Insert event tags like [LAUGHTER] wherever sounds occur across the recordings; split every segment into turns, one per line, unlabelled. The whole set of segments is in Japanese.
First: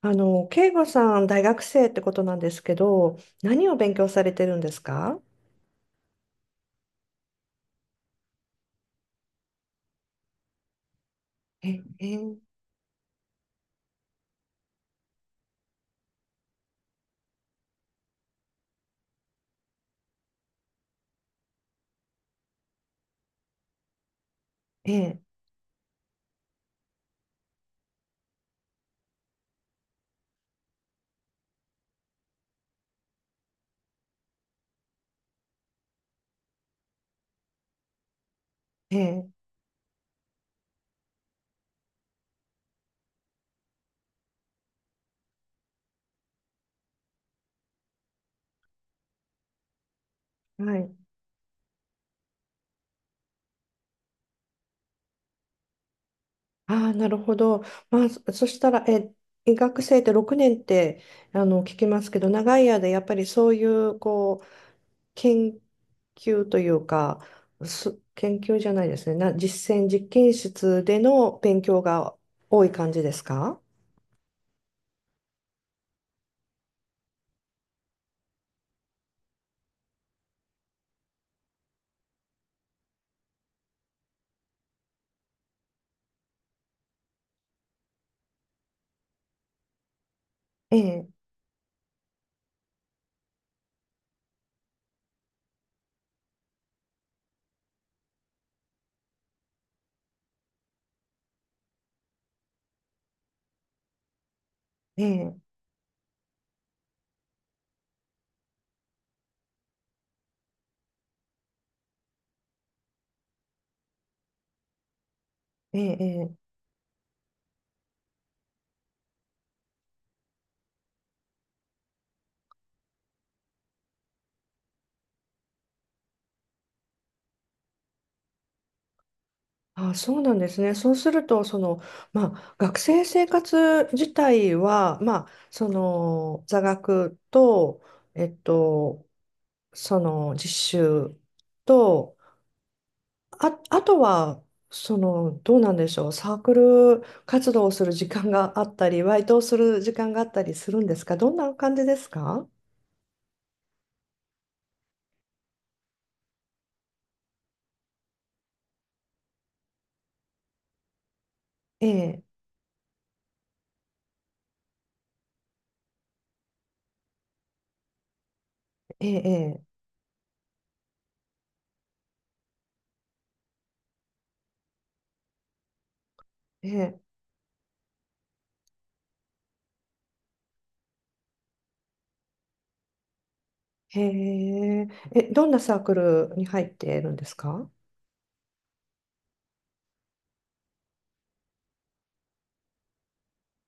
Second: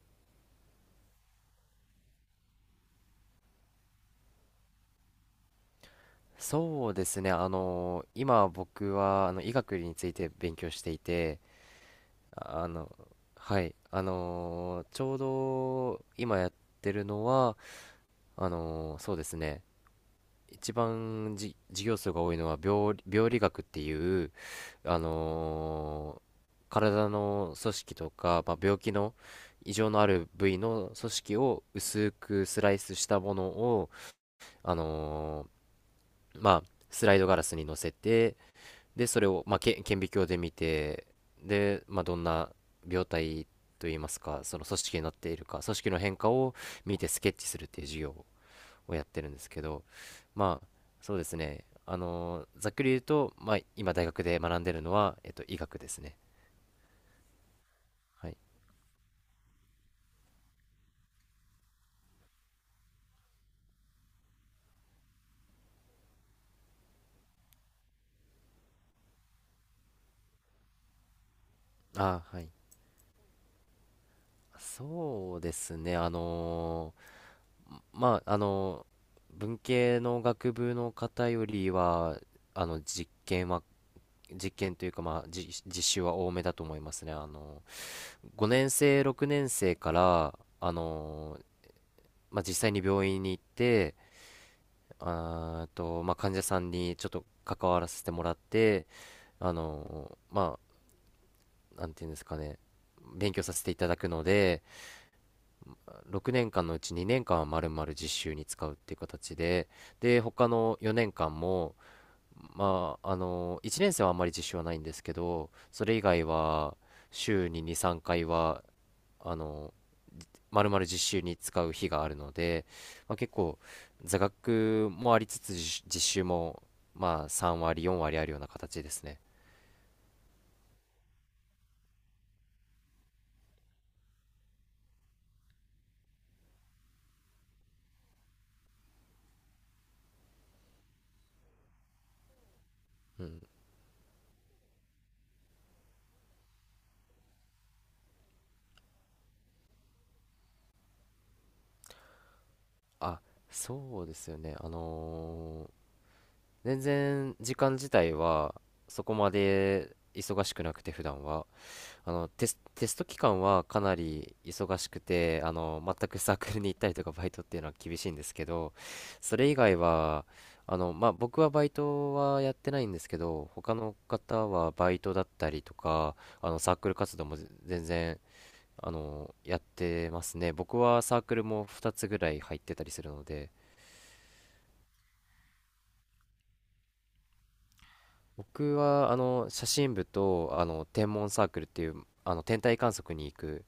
慶吾さん、大学生ってことなんですけど、何を勉強されてるんですか？
そうですね。今僕は医学について勉強していて、
え、え、
ああの、はい、ちょうど今やってるのは、そうですね。一番授業数が多いのは病理学っていう、あ
え、
の、体の組織とか、まあ、病気の異常のある部位の組織を薄くスライスしたものを、あの、まあ、スライドガラスに乗せて、で、そ
え、
れを、まあ、顕微鏡で見て、で、まあ、どんな病態といいますか、その組織になっているか、組織の変化を見てスケッチするっていう授業をやってるんですけど、まあ、
はい。
そうですね。ざっくり言うと、まあ、今大学で学んでるのは、医学ですね。
ああ、なるほど。まあ、そ
はい。
そしたら、え、医学生って6年って、聞きますけど、長い間、やっぱりそういう、こう、研究というか、研究じゃないですね。実践、実験室での勉強が
はい。
多い感じですか？
そうですね。まあ、文系の学部の方よりは、あの、実験は実験というか、まあ、実習は多めだと思いますね。5年生、6年生から、
ええ、
まあ、実際に病院に行って、あーと、まあ、患者さんにちょっと関わらせてもらって、まあ、なんていうんですかね、勉強させていただくので、
ええ、
6年間のうち2年間はまるまる実習に使うっていう形で、で、他の4年間も、まあ、1年生はあんまり実習はないんですけど、
え
それ以
え、
外
え
は、週に2、3回は、あの、まるまる実習に使う日があるので、まあ、結構、座学もありつつ、実習も、まあ、3割、4割あるような形ですね。
あ、そうなんですね。そうすると、その、まあ、学生生活自体は、まあ、座学と、えっと、実習と、
うん。
あ、あとは、どうなんでしょう、サークル活動をする時間があったり、バイトをする時間があったりするんですか？どんな感じですか？
あ、そうですよね。全然時間自体はそこまで忙しくなくて普段は。
ええ、
テスト期間はかなり忙しくて、全くサークルに行ったりとかバイトっていうのは厳しいんですけど、
え
それ以
え、
外はまあ、僕はバイトはやってないんですけど、他の方はバイトだったりとか
え
サークル
え、
活動も全然やってますね。僕はサークルも2つぐらい入ってたりするので。
ええ、へええ、どんなサークルに入っているんですか？
僕は写真部と天文サークルっていう、天体観測に行く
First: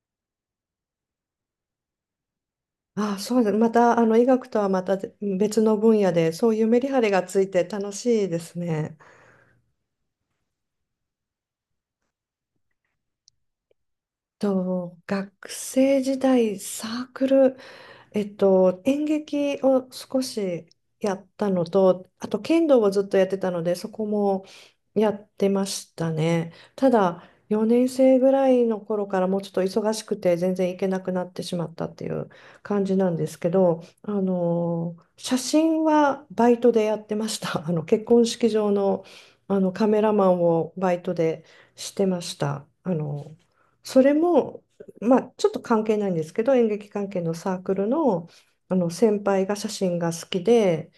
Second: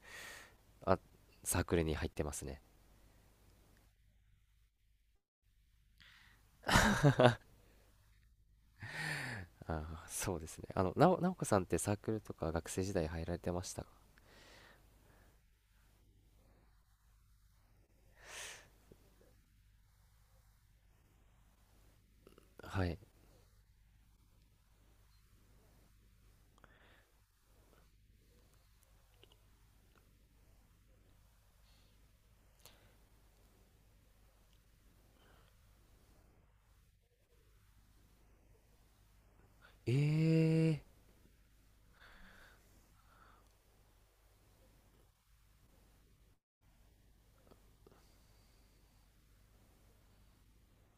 あサークルに入ってますね。
あ、そうです。また、医学とはまた別の分野で、そういうメリハリがついて楽しいですね。
ああ、そうですね。なおこさんってサークルとか学生時代入られてましたか？
学生時代、サークル、演劇を少しやったのと、あと剣道
は
を
い。
ずっとやってたので、そこもやってましたね。ただ、4年生ぐらいの頃からもうちょっと忙しくて全然行けなくなってしまったっていう感じなんですけど、写真はバイトでやってました。[LAUGHS] 結婚式場の、カメラマンを
ええ、
バイトでしてました。それもまあ、ちょっと関係ないんですけど、演劇関係のサークルの、あの先輩が写真が好きで、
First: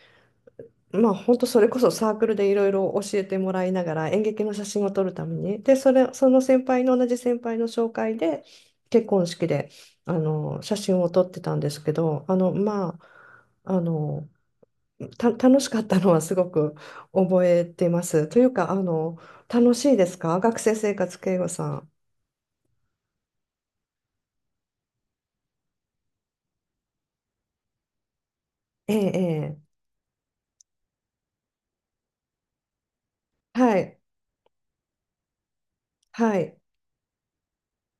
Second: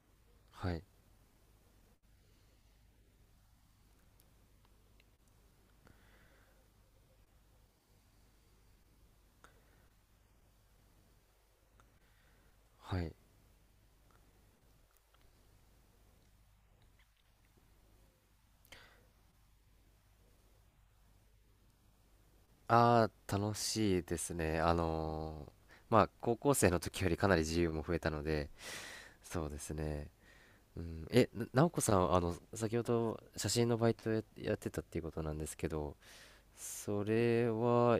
はい、
まあ、本当それこそサークルでいろいろ教えてもらいながら演劇の写真を撮るために、で、その先輩の同じ先輩の紹介で結婚式で写真を撮ってたんですけど、あの、ま
はい。
あ、あのた楽しかったのはすごく覚えてます。というか、楽しいですか？学生生活、慶吾さん。
ああ、楽しいですね。まあ、高校生の時よりかなり自由も増えたので、
ええ、
そうで
え
すね。うん、なおこさん、先ほど写
え。
真の
は
バイ
い、
トやってたっていうことなんですけど、
はい。
それは、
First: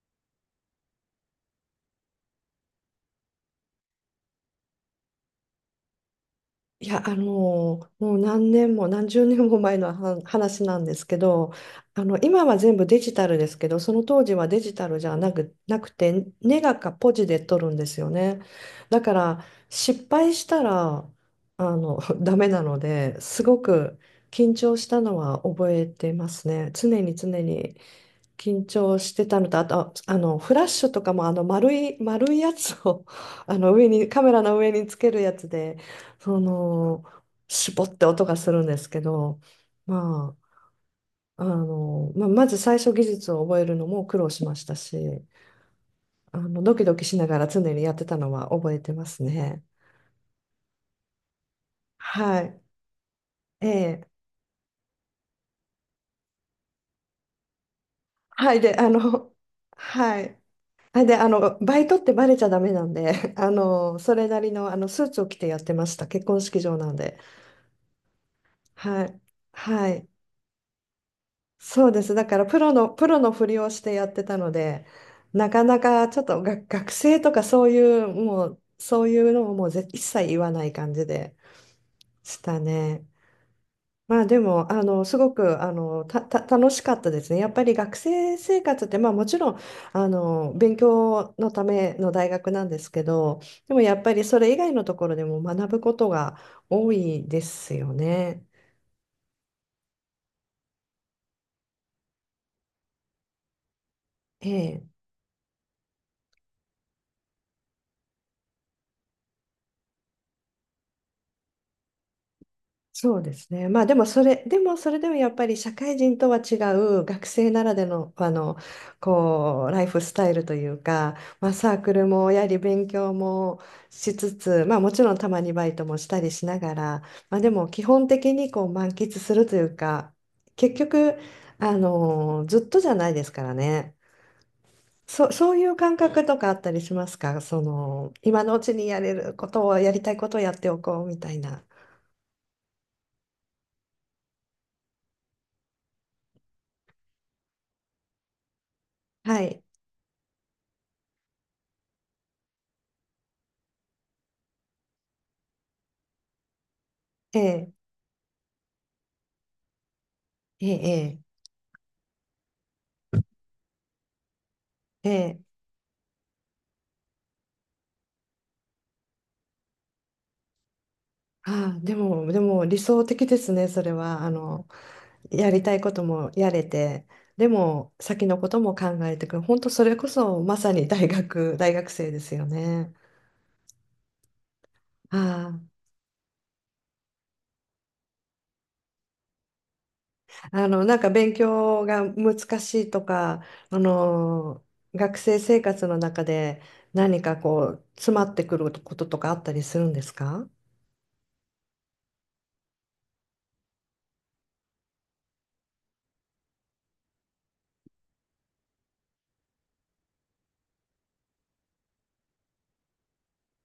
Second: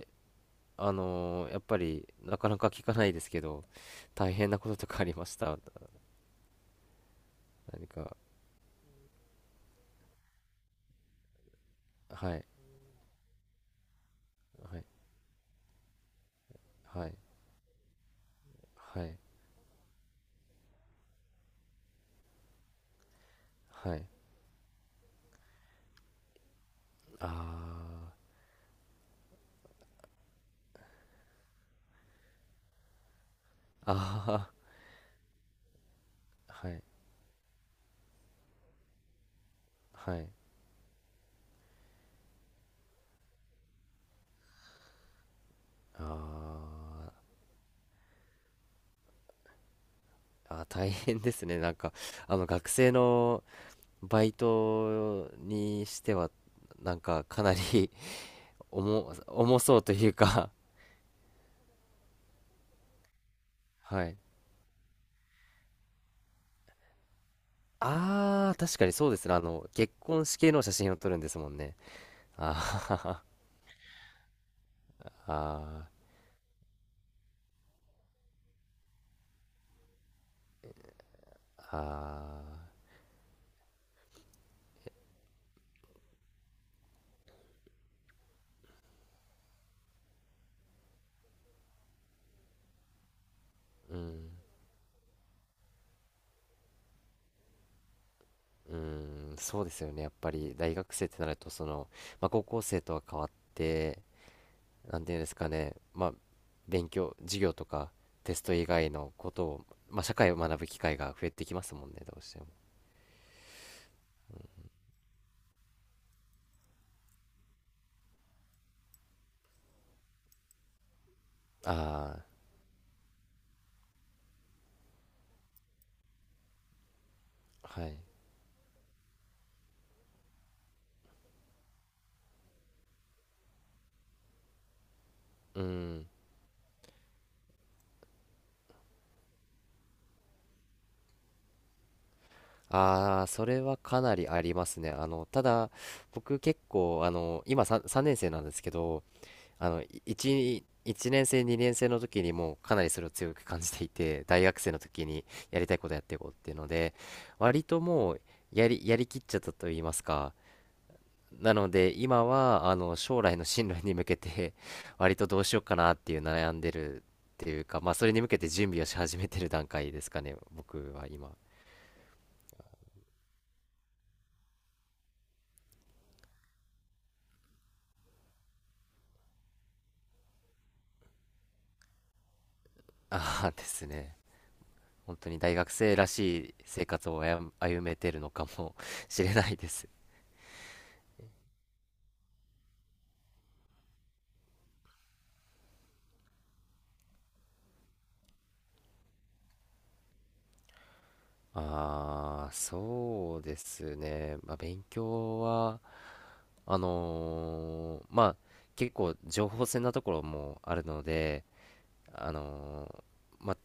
やっぱり、なかなか聞かないですけど、大変なこととかありました？
いや、
何
も
か、
う何年も何十年も前のは話なんですけど、
は
今
い、
は全部デジタルですけど、その当時はデジ
はい、
タルじゃなく、なくて、ネガか
は
ポ
い。
ジで撮るんですよね。だ
は
か
い、
ら、失敗したら、[LAUGHS] ダメなので、すご
は
く
い。
緊張したのは覚えてますね。常に常に。
あ
緊張してたのと、あと、フラッシュとかも、丸い、丸いやつを [LAUGHS] 上に、カメラ
あ、
の上につけるやつで、そ
はい、
の、絞って音がするんですけど、
はい。
まあ、まず最初技術を覚えるのも苦労しましたし、
あ
ドキドキしな
ー
がら常にやってたのは覚えてますね。
大変ですね。なんか、
はい。
学生の
ええ。
バイトにしては、なんか、かなり
はい。
[LAUGHS]
で、
重そうという
はい。
か。
あ、で、バイトってバレちゃダメなんで、[LAUGHS]
は
そ
い。
れなりの、スーツを着てやってました。結婚式場なんで。
ああ、確かに
は
そうで
い。
すね。
は
結
い。
婚式の写真を撮るんですもんね。
そうです。だから、
あ
プロの、プロ
ー
のふりをしてやってたので、
[LAUGHS]
なかな
あ
かちょっとが学生とかそういう、もう、そういうのをもう一切言わない感じで
ー、
し
ああ、
たね。まあでも、すごく、あの、た、た、楽しかったですね。やっぱり学生生活って、まあもちろん、勉強のための大学なんですけど、でもや
う
っぱり
ん。
それ以外のところでも学ぶことが多いですよね。
うーん、そうですよね。やっぱり大学生ってなると、その、まあ、高校生とは変わって、
ええ、
なんていうんですかね、まあ、勉強、授業とかテスト以外のことを、まあ、社会を学ぶ機会が増えてきますもんね、どうしても。
そうですね。まあでもそれでもやっぱり社会人とは違う学生ならでの、こう、ライフスタイルというか、まあサークル
あ
もやはり勉強もしつつ、まあもちろんたまにバイトもしたりしながら、まあでも
あ、
基
はい。
本的にこう満喫するというか、結局、ずっとじゃないですからね。そう
う
いう感
ん。
覚とかあったりしますか？今のうちにやれることを、やりたいことをやっておこうみたいな。
ああ、それはかなりありますね。ただ、僕結構、今さん3年生なんですけど、
はい。
1、一年生、2年生の時にもうかなりそれを強く感じていて、[LAUGHS] 大学生の時にやりたいことやっていこうっていうので、
え
割と
え
もうやりきっちゃったと言いますか。
ええ、
なので、今は、将来の進路に向けて、[LAUGHS]
え
割とど
え、え
うし
え、
ようかなっていう悩んでるっていうか、まあ、それに向けて準備をし始めてる段階ですかね、僕は今。
ああ、でも理想的ですね、それは。やりたいこともやれて、でも、先のことも考えてくる。本当、それこそ、まさに [LAUGHS] 大学生ですよね。
ああ [LAUGHS] ですね。本当に
あ
大学生らしい生活を歩めてるのかもしれないです。
あ、なんか勉強が難しいとか、あの、学生生活の中で何かこう、詰まってくることとかあったりするんですか？
ああ、そうですね。まあ、勉強は、まあ、結構情報戦なところもあるので、あのまあ、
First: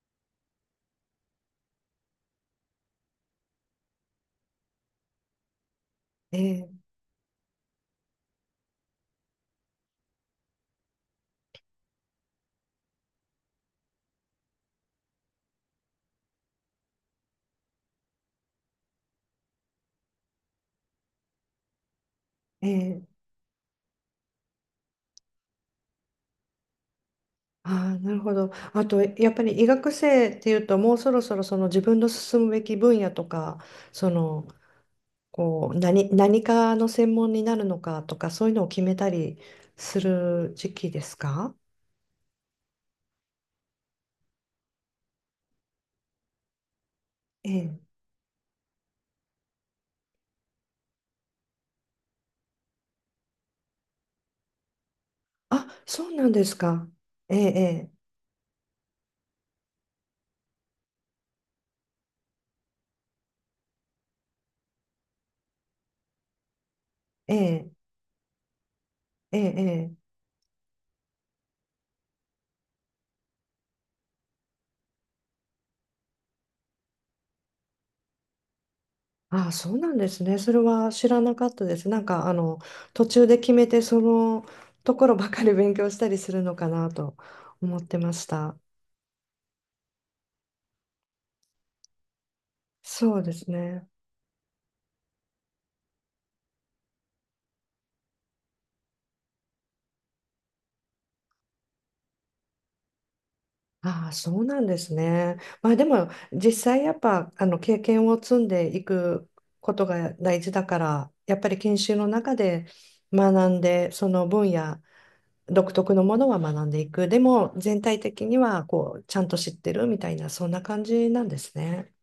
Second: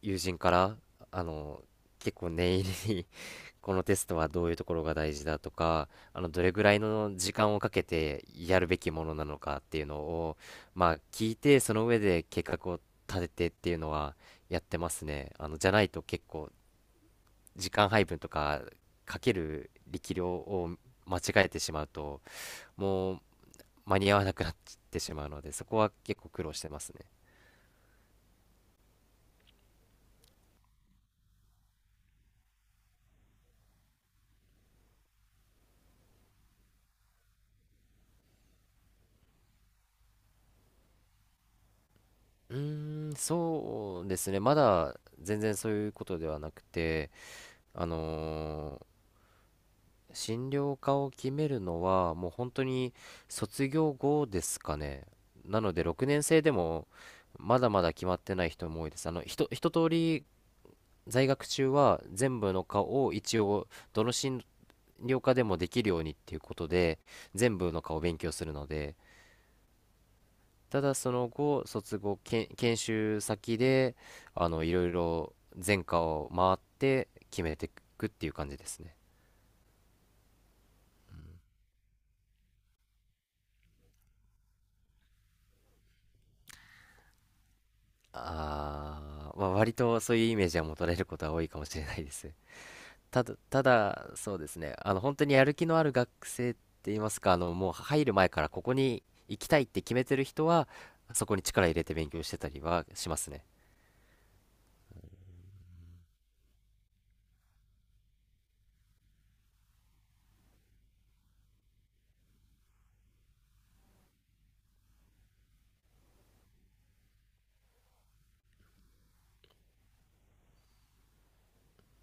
友人から、あのー結構念入りに [LAUGHS] このテストはどういうところが大事だとか、
え
どれぐ
え、
らいの時間をかけてやるべきものなのかっていうのを、まあ、聞いて、その上で計画を立ててっていうのはやってますね。じゃないと結構時間配分とかかける力量を間違えてしまうと、
え
も
え、
う間に合わなくなってしまうので、そこは結構苦労してますね。
ああ、なるほど。あと、やっぱり医学生っていうと、もうそろそろその自分の進むべき分野とか、その、こう、何かの専門になるのかとか、そういうのを決めたりする時期ですか？
うーん、そうですね。まだ全然そういうことではなくて、
ええ。
あのー診療科を決めるのはもう本当に卒業後ですかね。な
あ、
ので6
そう
年
なん
生
で
で
す
も
か。え
まだま
え、
だ決まってない人も多いです。一通り在学中は全部の科を一応どの進量科でもできるようにっていうことで
え
全
え、
部の科を勉強するので、
ええ、ええ。
ただその後卒後研修先でいろいろ全科を回って決めていくっていう感じですね。
ああ、そうなんですね。それは知らなかったです。なんか、途中で決めて、そのところばかり勉強したりするのかなと思ってました。
まあ、割とそういうイメージは持たれることは多いかもしれないです。
そうです
た
ね。
だそうですね、本当にやる気のある学生って言いますか、もう入る前からここに行きたいって決めてる人は、そこに力入れて勉強してたりはしますね。
ああ、そうなんですね。まあでも、実際やっぱ、経験を積んでいくことが大事だから、やっぱり研修の中で学んで、その分野、独特のものは学んでいく。でも、全体的には、こう、ちゃんと知ってるみたいな、そんな感じなんですね。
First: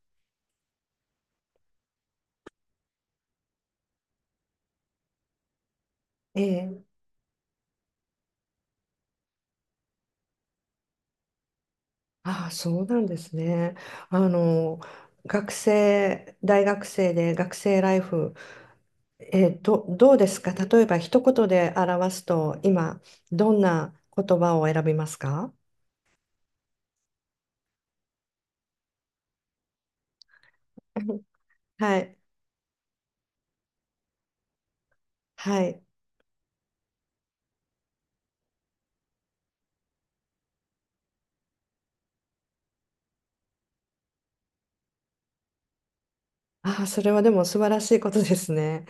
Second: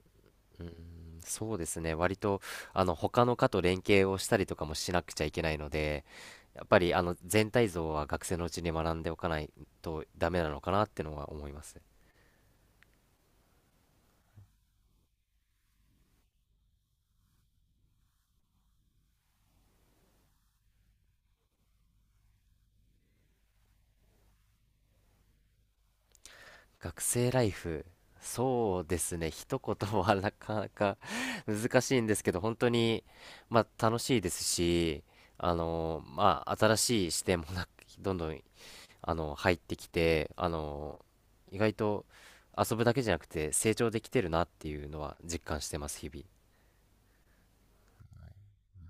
そうですね。割と、他の科と連携をしたりとかもしなくちゃいけないので、やっぱ
ええ、
り、全体像は学生のうちに学んでおかないとダメなのかなってのは思います。
ああ、そうなんですね。あの、大学生で学生ライフ、どうですか？例えば一言で表すと、今、どんな言葉を選びますか？
学生ライフ、そうですね。一言はなかなか
うん
[LAUGHS]
[LAUGHS]
難し
は
いんで
い。
すけど、本当に、まあ、楽しいですし、
はい。
まあ、新しい視点もどんどん、入ってきて、意外と遊ぶだけじゃなくて成長できてるなっていうのは実感してます、日々。
ああ、それはでも素晴らしいことですね。